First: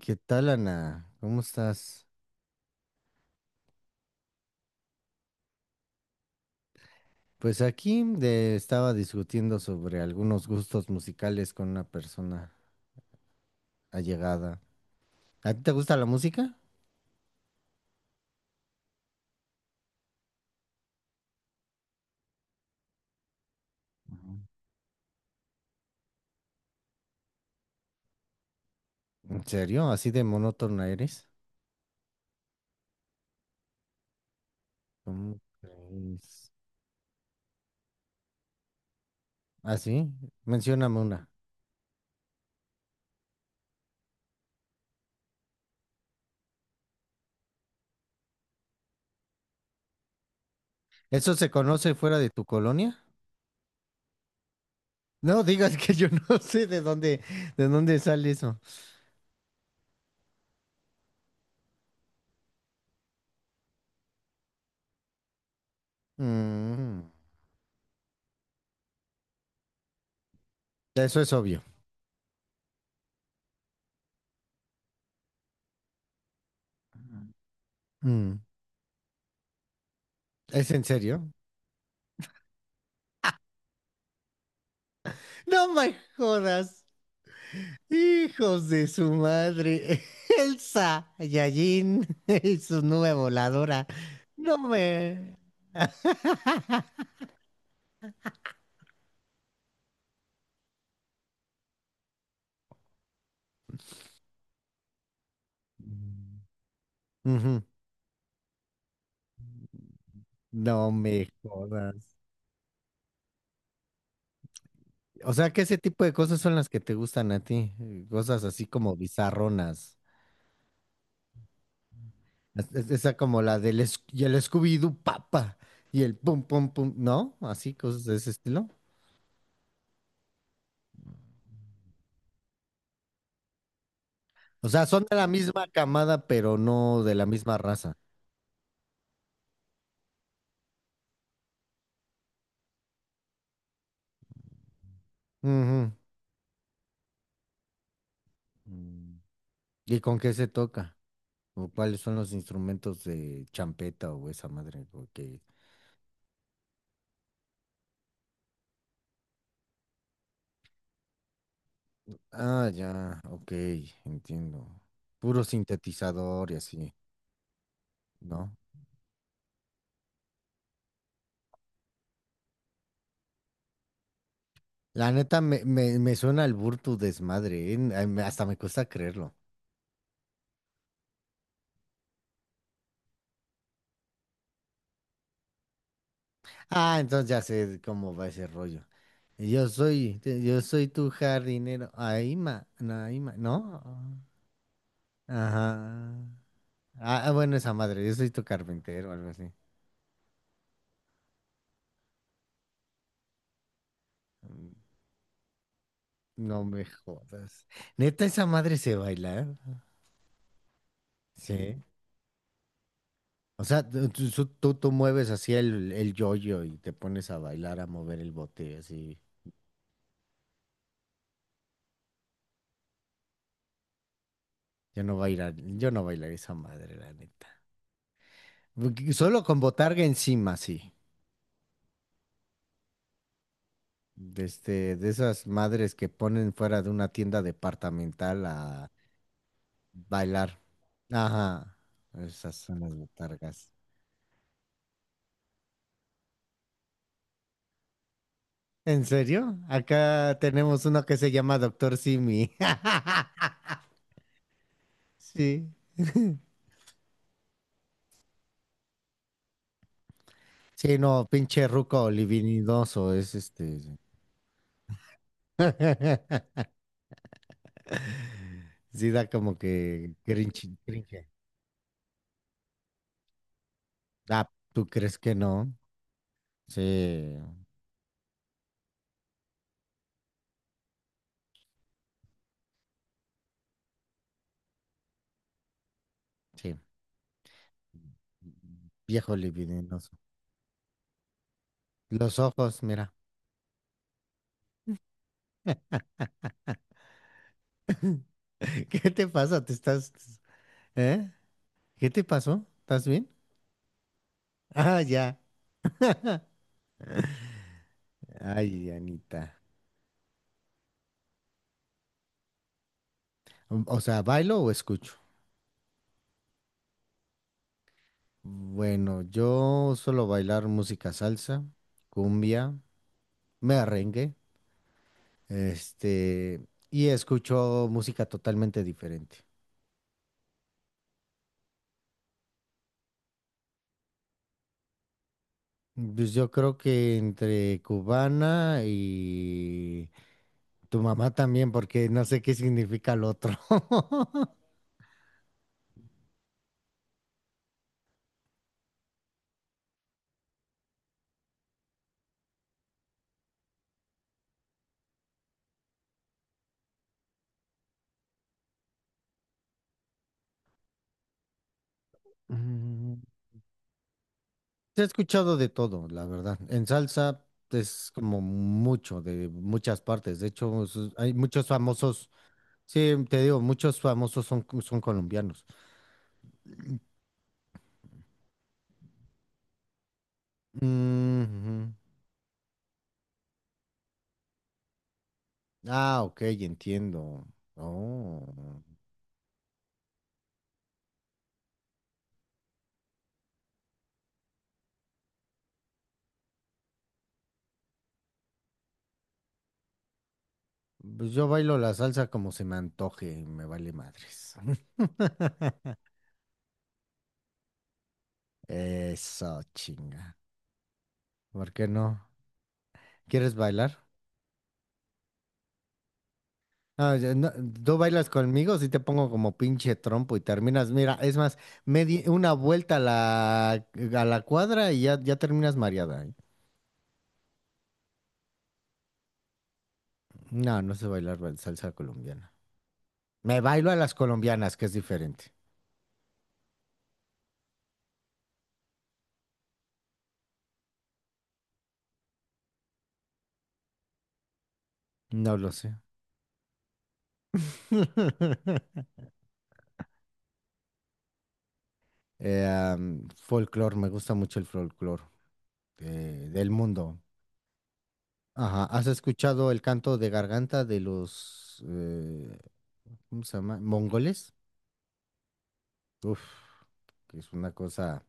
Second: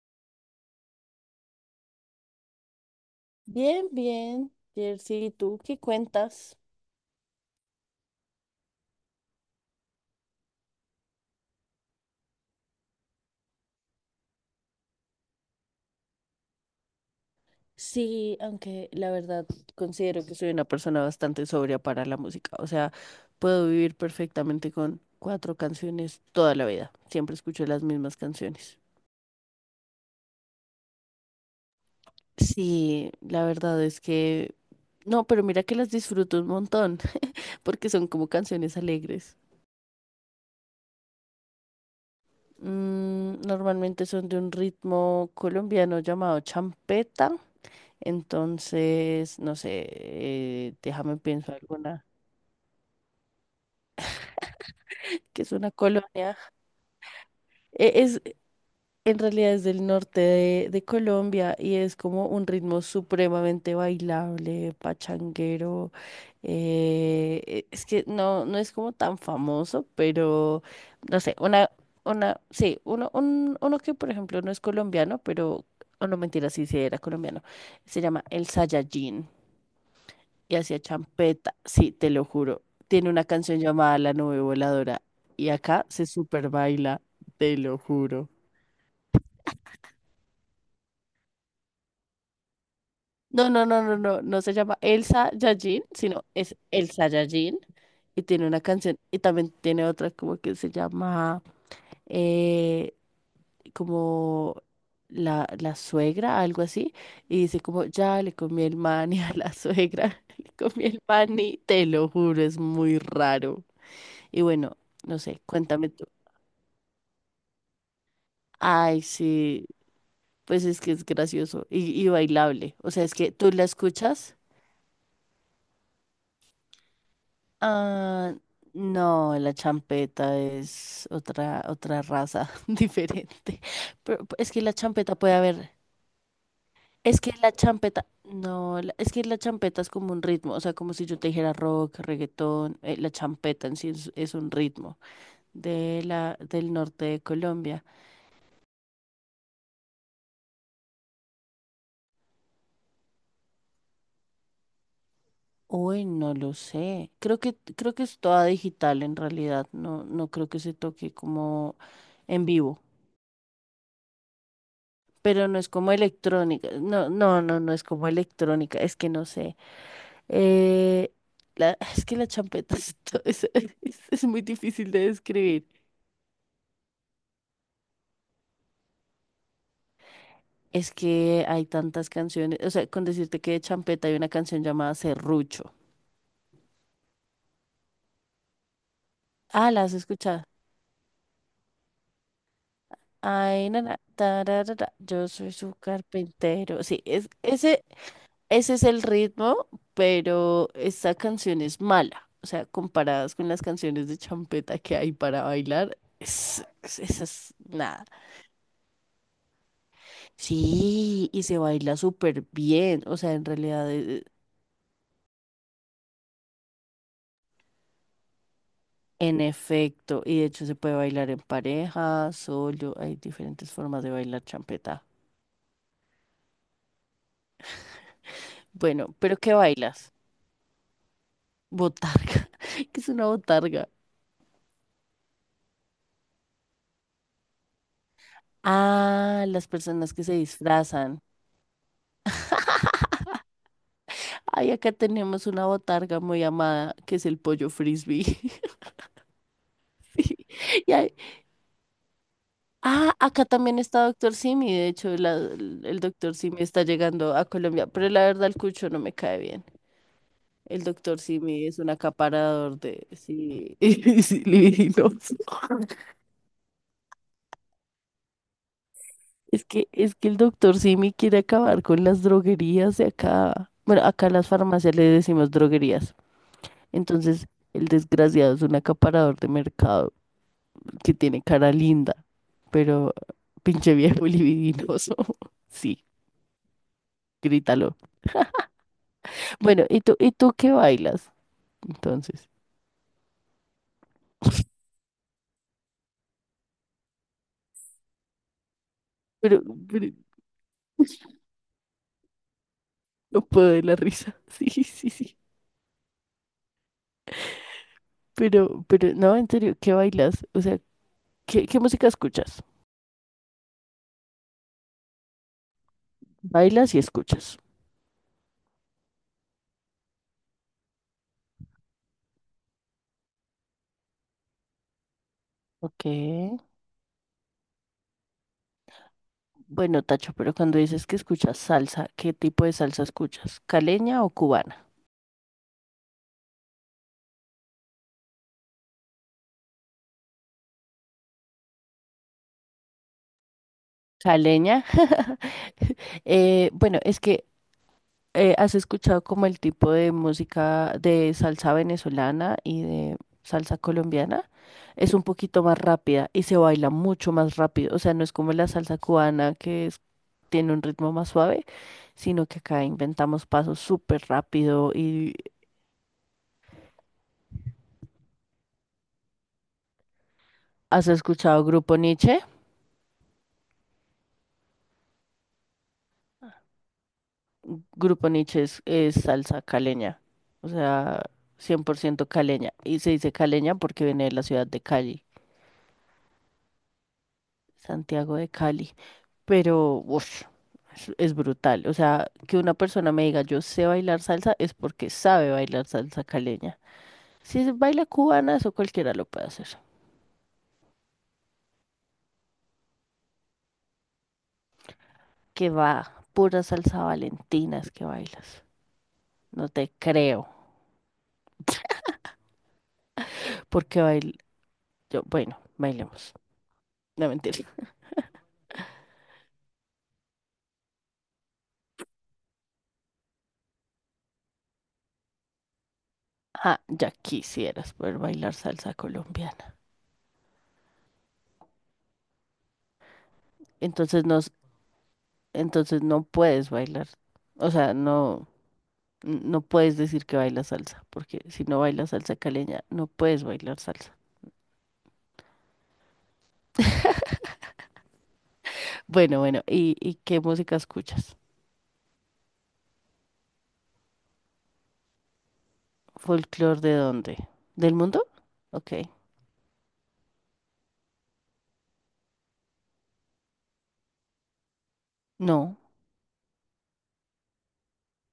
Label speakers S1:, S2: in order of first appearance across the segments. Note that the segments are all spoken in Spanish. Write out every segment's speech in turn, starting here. S1: ¿Qué tal, Ana? ¿Cómo estás?
S2: Bien, bien, Jersey, ¿y tú qué cuentas?
S1: Pues aquí estaba discutiendo sobre algunos gustos musicales con una persona allegada. ¿A ti te gusta la música?
S2: Sí, aunque la verdad considero que soy una persona bastante sobria para la música. O sea, puedo vivir perfectamente con cuatro canciones toda la vida. Siempre escucho las mismas canciones.
S1: ¿En serio? ¿Así de monótona eres?
S2: Sí, la verdad es que... No,
S1: ¿Cómo
S2: pero mira que las disfruto un
S1: crees?
S2: montón, porque son como canciones alegres.
S1: ¿Ah, sí? Mencióname una.
S2: Mm, normalmente son de un ritmo colombiano llamado champeta. Entonces, no sé, déjame
S1: ¿Eso se
S2: pienso
S1: conoce
S2: alguna,
S1: fuera de tu colonia? No
S2: que es una
S1: digas que yo
S2: colonia.
S1: no sé de
S2: E-
S1: dónde
S2: Es,
S1: sale eso.
S2: en realidad es del norte de Colombia y es como un ritmo supremamente bailable, pachanguero.
S1: Mm,
S2: Es que no, no es como tan famoso, pero
S1: eso
S2: no
S1: es
S2: sé,
S1: obvio.
S2: una, sí, uno, un- uno que por ejemplo no es colombiano, pero, o no mentira, sí era colombiano. Se llama
S1: Mm,
S2: el Saiyajin. Y
S1: ¿es
S2: hacía
S1: en serio?
S2: champeta, sí, te lo juro. Tiene una canción llamada La Nube Voladora y
S1: No
S2: acá
S1: me
S2: se super
S1: jodas.
S2: baila, te lo juro.
S1: Hijos de su madre. Elsa Saiyajin y su nube voladora.
S2: No se
S1: No
S2: llama Elsa
S1: me...
S2: Yajin, sino es Elsa Yajin y tiene una canción y también tiene otra como que se llama eh, como la suegra, algo así, y dice
S1: Ujú.
S2: como ya le comí el mani a la suegra, le comí
S1: No
S2: el
S1: me
S2: mani, te lo
S1: jodas.
S2: juro, es muy raro. Y bueno, no
S1: O
S2: sé,
S1: sea, que ese
S2: cuéntame
S1: tipo
S2: tú.
S1: de cosas son las que te gustan a ti. Cosas así como
S2: Ay, sí,
S1: bizarronas.
S2: pues es que es gracioso y bailable. O sea, es
S1: Esa
S2: que
S1: como
S2: tú
S1: la
S2: la
S1: del el
S2: escuchas.
S1: Scooby-Doo Papa y el pum pum pum, ¿no? Así, cosas de ese
S2: Ah,
S1: estilo.
S2: no, la champeta es otra, otra raza diferente. Pero es que
S1: O
S2: la
S1: sea, son de
S2: champeta
S1: la
S2: puede
S1: misma
S2: haber.
S1: camada, pero no de
S2: Es
S1: la
S2: que la
S1: misma raza.
S2: champeta. No, la- Es que la champeta es como un ritmo. O sea, como si yo te dijera rock, reggaetón. La champeta en sí es un ritmo
S1: Ujú.
S2: del norte de Colombia.
S1: Mm. ¿Y con qué se toca? ¿O cuáles son los instrumentos de champeta o esa madre? Porque...
S2: Uy, no lo sé. Creo que es toda digital en realidad. No creo que se toque como en
S1: Ah,
S2: vivo.
S1: ya, ok, entiendo. Puro
S2: Pero no es como
S1: sintetizador y
S2: electrónica.
S1: así,
S2: No es como
S1: ¿no?
S2: electrónica. Es que no sé. Eh, es que la champeta es, es muy difícil de
S1: La neta me,
S2: describir.
S1: me, me suena el burro tu desmadre, ¿eh? Ay, hasta me cuesta creerlo.
S2: Es que hay tantas canciones. O sea, con decirte que de champeta hay una canción llamada Serrucho.
S1: Ah, entonces ya sé cómo va ese rollo.
S2: Ah, ¿la has escuchado?
S1: Yo soy tu jardinero. Aima, Naima,
S2: Ay,
S1: ¿no?
S2: na, tararara, yo soy
S1: Ajá.
S2: su carpintero. Sí,
S1: Ah,
S2: es
S1: ah, bueno, esa
S2: ese.
S1: madre, yo soy tu
S2: Ese es el
S1: carpintero o algo así.
S2: ritmo, pero esta canción es mala. O sea, comparadas con las canciones de
S1: Mm,
S2: champeta que hay para bailar,
S1: no me
S2: esa es
S1: jodas.
S2: nada.
S1: Neta, esa madre se baila, ¿eh?
S2: Sí, y se
S1: Sí.
S2: baila súper bien. O sea, en
S1: O sea,
S2: realidad,
S1: tú, tú- tú- tú mueves así el yoyo y te pones a bailar, a mover el bote, así.
S2: en efecto, y de hecho se puede bailar en pareja, solo, hay diferentes formas de bailar champeta.
S1: Yo no bailaré esa madre, la neta.
S2: Bueno,
S1: Porque
S2: pero
S1: solo
S2: ¿qué
S1: con botarga
S2: bailas?
S1: encima, sí.
S2: Botarga. ¿Qué es una botarga?
S1: De, este, de esas madres que ponen fuera de una tienda departamental a
S2: Ah, las personas que se
S1: bailar.
S2: disfrazan.
S1: Ajá. Esas son las botargas.
S2: Ay, acá tenemos una botarga muy amada, que es el pollo frisbee.
S1: ¿En serio?
S2: Sí.
S1: Acá tenemos
S2: Y
S1: uno
S2: ahí-
S1: que se llama Doctor Simi.
S2: Ah, acá también está Doctor Simi. De hecho,
S1: Sí.
S2: Doctor Simi está llegando a Colombia, pero la verdad el cucho no me cae bien. El
S1: Sí,
S2: Doctor
S1: no,
S2: Simi
S1: pinche
S2: es un
S1: ruco
S2: acaparador de
S1: olivinidoso es
S2: sí,
S1: este.
S2: sí, libidinos.
S1: Sí da como
S2: Es
S1: que
S2: que el
S1: cringe,
S2: Doctor Simi
S1: cringe.
S2: quiere acabar con las droguerías de acá. Bueno, acá en las
S1: Ah, ¿tú
S2: farmacias le
S1: crees que
S2: decimos
S1: no?
S2: droguerías.
S1: Sí,
S2: Entonces, el desgraciado es un acaparador de mercado. Que tiene cara linda, pero pinche viejo libidinoso. Sí,
S1: sí.
S2: grítalo.
S1: Viejo
S2: Bueno,
S1: libidinoso.
S2: y tú qué bailas?
S1: Los
S2: Entonces,
S1: ojos, mira. ¿Qué te
S2: pero,
S1: pasa? ¿Te
S2: pero
S1: estás... ¿Eh? ¿Qué te pasó? ¿Estás bien?
S2: no puedo de la risa. Sí,
S1: Ah,
S2: sí, sí.
S1: ya. Ay,
S2: No,
S1: Anita.
S2: en serio, ¿qué bailas? O sea, qué música escuchas?
S1: O sea, ¿bailo o escucho?
S2: Bailas y escuchas.
S1: Bueno, yo suelo bailar música salsa, cumbia, merengue,
S2: Ok.
S1: este, y escucho música totalmente diferente.
S2: Bueno, Tacho, pero cuando dices que escuchas salsa, ¿qué tipo de salsa escuchas? ¿Caleña o cubana?
S1: Pues yo creo que entre cubana y tu mamá también, porque no sé qué significa el otro.
S2: Caleña. Bueno, es que ¿has escuchado como el tipo de música de salsa venezolana y de salsa colombiana? Es un poquito más rápida y se baila mucho más rápido. O sea, no es como la salsa cubana que es- tiene un ritmo más suave, sino que acá
S1: Mm,
S2: inventamos pasos súper rápido.
S1: he
S2: ¿Y
S1: escuchado de todo, la verdad. En salsa es como mucho, de muchas partes. De hecho,
S2: has
S1: hay
S2: escuchado
S1: muchos
S2: Grupo
S1: famosos.
S2: Nietzsche?
S1: Sí, te digo, muchos famosos son, son colombianos.
S2: Grupo Nietzsche es salsa caleña, o sea,
S1: Mm, ujú.
S2: 100% caleña. Y se dice caleña porque viene de la ciudad de Cali,
S1: Ah, ok, entiendo.
S2: Santiago de
S1: Oh.
S2: Cali. Pero ush, es brutal. O sea, que una persona me diga yo sé bailar salsa es porque sabe bailar salsa caleña. Si es baila cubana, eso cualquiera lo puede hacer.
S1: Pues yo bailo la salsa como se me antoje, me vale madres.
S2: Que va, pura salsa valentinas que bailas.
S1: Eso,
S2: No te
S1: chinga.
S2: creo,
S1: ¿Por qué no? ¿Quieres
S2: porque
S1: bailar?
S2: bail... yo, bueno, bailemos.
S1: Ah,
S2: No
S1: ya, no,
S2: mentira.
S1: ¿tú bailas conmigo? Si te pongo como pinche trompo y terminas. Mira, es más, me di una vuelta a la cuadra y ya, ya terminas mareada, ¿eh?
S2: Ah, ya quisieras poder bailar salsa colombiana.
S1: No, no sé bailar salsa colombiana. Me bailo a las
S2: Entonces no,
S1: colombianas, que es diferente.
S2: entonces no puedes bailar. O sea, no. No puedes decir que bailas salsa, porque si no bailas salsa caleña, no puedes bailar salsa.
S1: No lo sé.
S2: Bueno, bueno, y qué música escuchas?
S1: Folclor, me gusta mucho el folclor del
S2: ¿Folclor de
S1: mundo.
S2: dónde? ¿Del mundo?
S1: Ajá,
S2: Ok,
S1: ¿has escuchado el canto de garganta de los, ¿cómo se llama? Mongoles.
S2: no.
S1: Uf, que es una cosa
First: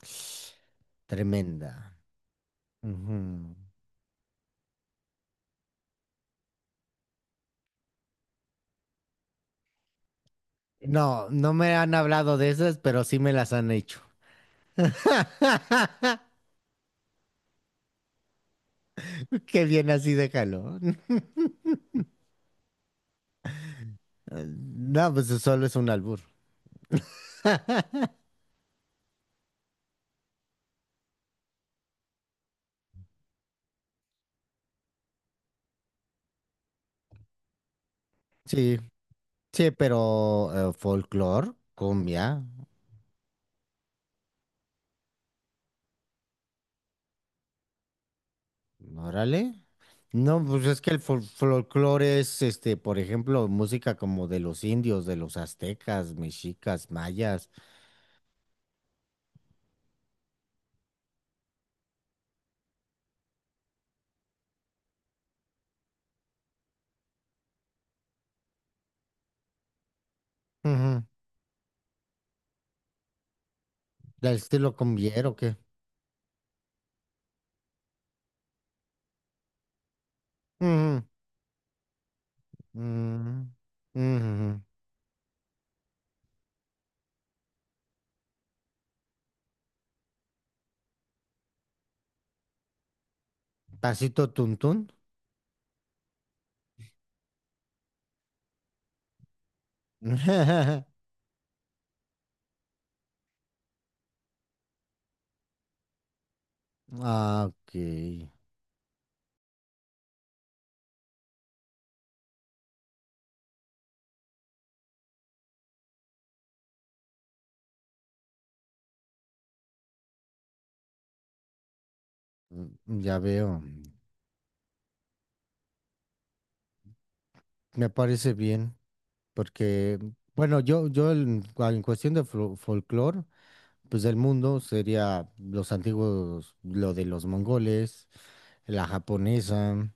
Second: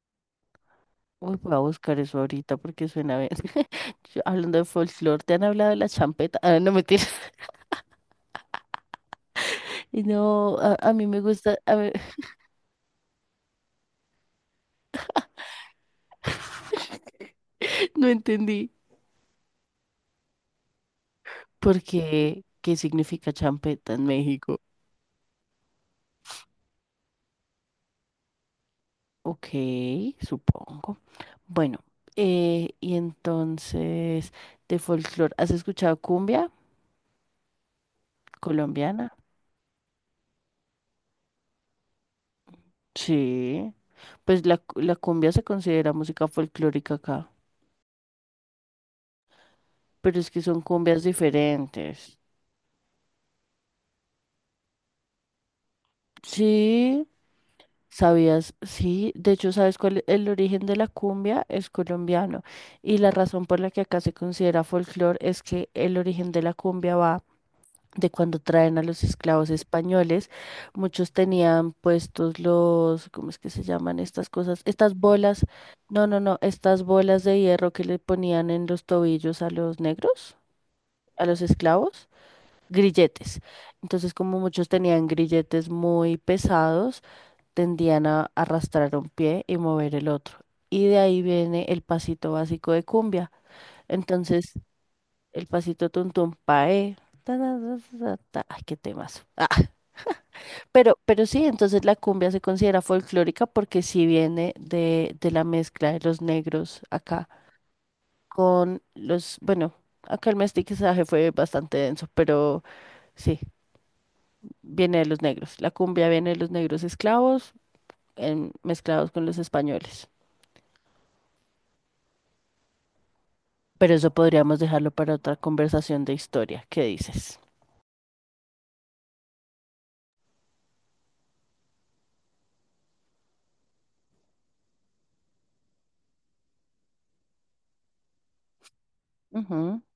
S2: Uy, voy a
S1: tremenda.
S2: buscar eso ahorita porque suena bien.
S1: Ujú.
S2: Yo, hablando de folclor, ¿te han hablado de la champeta? Ah, no, mentiras. Y no, a mí me
S1: No, no
S2: gusta,
S1: me
S2: a ver,
S1: han hablado de esas, pero sí me las han hecho.
S2: no entendí.
S1: Qué bien así, déjalo.
S2: ¿Por qué? ¿Qué significa champeta en México?
S1: No, pues solo es un albur.
S2: Ok, supongo. Bueno, y entonces, de folclore, ¿has escuchado cumbia
S1: Sí,
S2: colombiana?
S1: sí, pero folklore, cumbia.
S2: Sí. Pues la cumbia se considera música folclórica acá,
S1: Órale.
S2: pero es que
S1: No,
S2: son
S1: pues es que el
S2: cumbias
S1: fol-
S2: diferentes.
S1: folclore es, este, por ejemplo, música como de los indios, de los aztecas, mexicas,
S2: Sí,
S1: mayas,
S2: sabías, sí, de hecho, ¿sabes cuál es el origen de la cumbia? Es colombiano. Y la razón por la que acá se considera folclore es que el origen de la cumbia va de cuando traen a los esclavos españoles,
S1: ujú.
S2: muchos tenían puestos los, ¿cómo es que se llaman estas
S1: ¿Del
S2: cosas?
S1: estilo
S2: Estas
S1: cumbiero, o
S2: bolas,
S1: qué?
S2: no, no, no, estas bolas de hierro que le ponían en los tobillos a los negros,
S1: Ujú,
S2: a los esclavos, grilletes.
S1: ujú,
S2: Entonces, como
S1: ujú.
S2: muchos tenían grilletes muy pesados, tendían a arrastrar un pie y mover el otro. Y de ahí viene el pasito básico de cumbia.
S1: Pasito
S2: Entonces,
S1: tuntún.
S2: el pasito tuntum pae. Ta, ta, ta, ta, ta. Ay, qué temas. Ah, Pero sí, entonces la cumbia se considera folclórica porque sí viene de la mezcla de los negros acá
S1: Ah, ok.
S2: con los, bueno, acá el mestizaje fue bastante denso, pero sí, viene de los negros. La cumbia viene de los negros esclavos mezclados con los españoles.
S1: Mm, ya veo.
S2: Pero eso podríamos dejarlo para otra conversación de historia. ¿Qué dices?
S1: Me parece bien, porque, bueno, en cuestión de folclore, pues del mundo sería los antiguos, lo de los mongoles, la
S2: Ujú.
S1: japonesa,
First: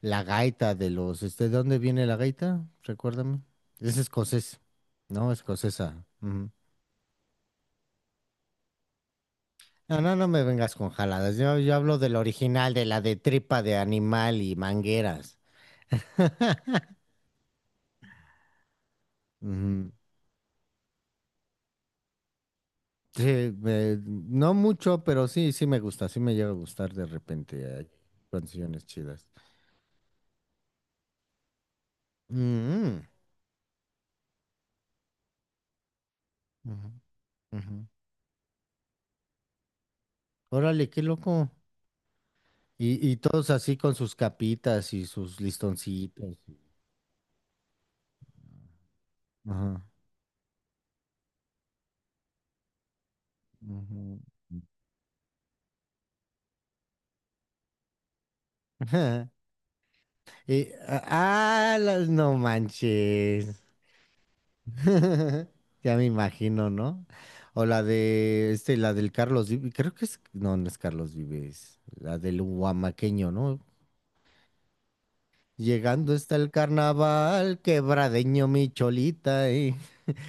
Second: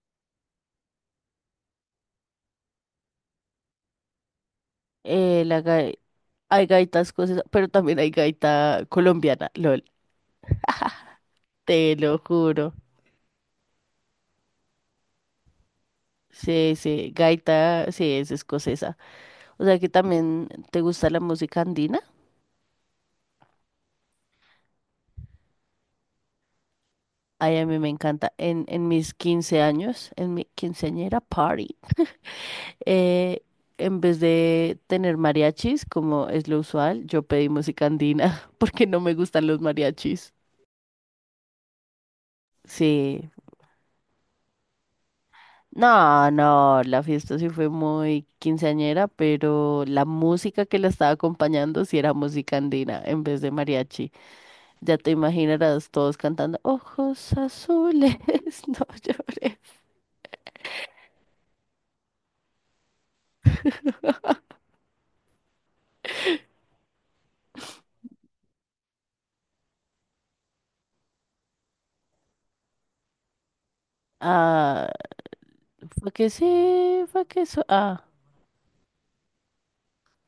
S1: la gaita de los, este, ¿de dónde viene la gaita? Recuérdame. Es escocés, ¿no?
S2: Eh, la gai-
S1: Escocesa. Ujú.
S2: Hay gaitas cosas, pero también hay gaita colombiana, lol,
S1: No, no, no me vengas con jaladas. Yo
S2: te
S1: hablo del
S2: lo juro.
S1: original, de la de tripa de animal y mangueras.
S2: Sí, sí, gaita, sí, es escocesa. O sea que
S1: Ujú.
S2: también te gusta la música andina.
S1: Sí, no mucho, pero sí, sí me gusta, sí me llega a gustar de
S2: Ay,
S1: repente.
S2: a mí
S1: Hay
S2: me encanta.
S1: canciones
S2: En mis
S1: chidas.
S2: 15 años, en mi quinceañera party,
S1: Mm,
S2: eh, en vez de tener mariachis, como es lo
S1: mm. Ujú,
S2: usual, yo pedí
S1: ujú.
S2: música andina porque no me gustan los mariachis.
S1: Órale, qué loco. Y
S2: Sí.
S1: todos así con sus capitas y sus
S2: No,
S1: listoncitos.
S2: no, la fiesta sí fue muy quinceañera,
S1: Ajá.
S2: pero la música que la estaba acompañando sí era música andina en vez de mariachi.
S1: Ujú.
S2: Ya te imaginarás todos cantando ojos azules, no llores.
S1: No manches. Ya me imagino, ¿no? O la de este, la del Carlos Vives, creo que es, no, no es Carlos Vives, la del huamaqueño, ¿no?
S2: Ah, fue
S1: Llegando
S2: que
S1: está el
S2: sí, fue que
S1: carnaval,
S2: eso. Ah,
S1: quebradeño mi cholita.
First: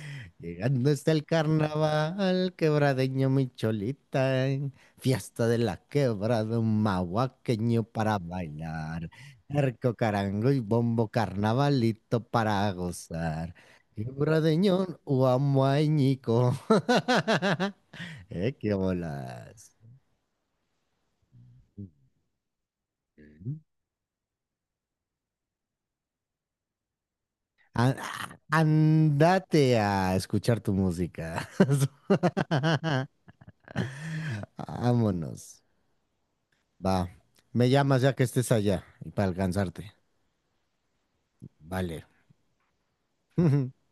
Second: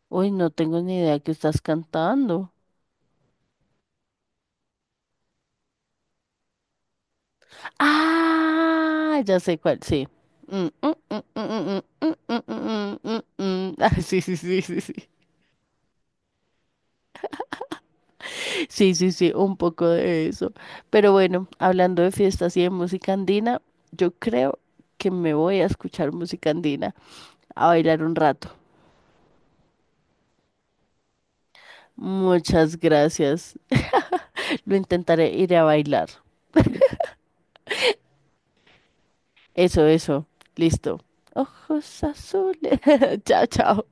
S2: uy, no tengo
S1: Llegando
S2: ni
S1: está
S2: idea
S1: el
S2: que estás cantando.
S1: carnaval, quebradeño mi cholita, fiesta de la quebrada, un mahuaqueño para bailar.
S2: Ah, ya sé cuál,
S1: Arco,
S2: sí.
S1: carango y
S2: Mm, mm,
S1: bombo,
S2: mm, mm, mm, mm,
S1: carnavalito
S2: mm, mm,
S1: para
S2: mm, mm, mm. Mm,
S1: gozar.
S2: mm. Ah, sí, sí, sí, sí,
S1: Quebradeño,
S2: sí.
S1: huamuañico. Qué
S2: Sí, sí, sí, un
S1: bolas.
S2: poco de eso. Pero bueno, hablando de fiestas y de música
S1: Ujú.
S2: andina, yo creo que me voy a escuchar música andina, a bailar un rato.
S1: Andate a escuchar tu música.
S2: Muchas gracias. Lo intentaré, iré
S1: Vámonos.
S2: a bailar.
S1: Va. Me llamas ya que estés allá y para
S2: Eso,
S1: alcanzarte.
S2: eso. Listo. Ojos
S1: Vale.
S2: azules. Chao, chao.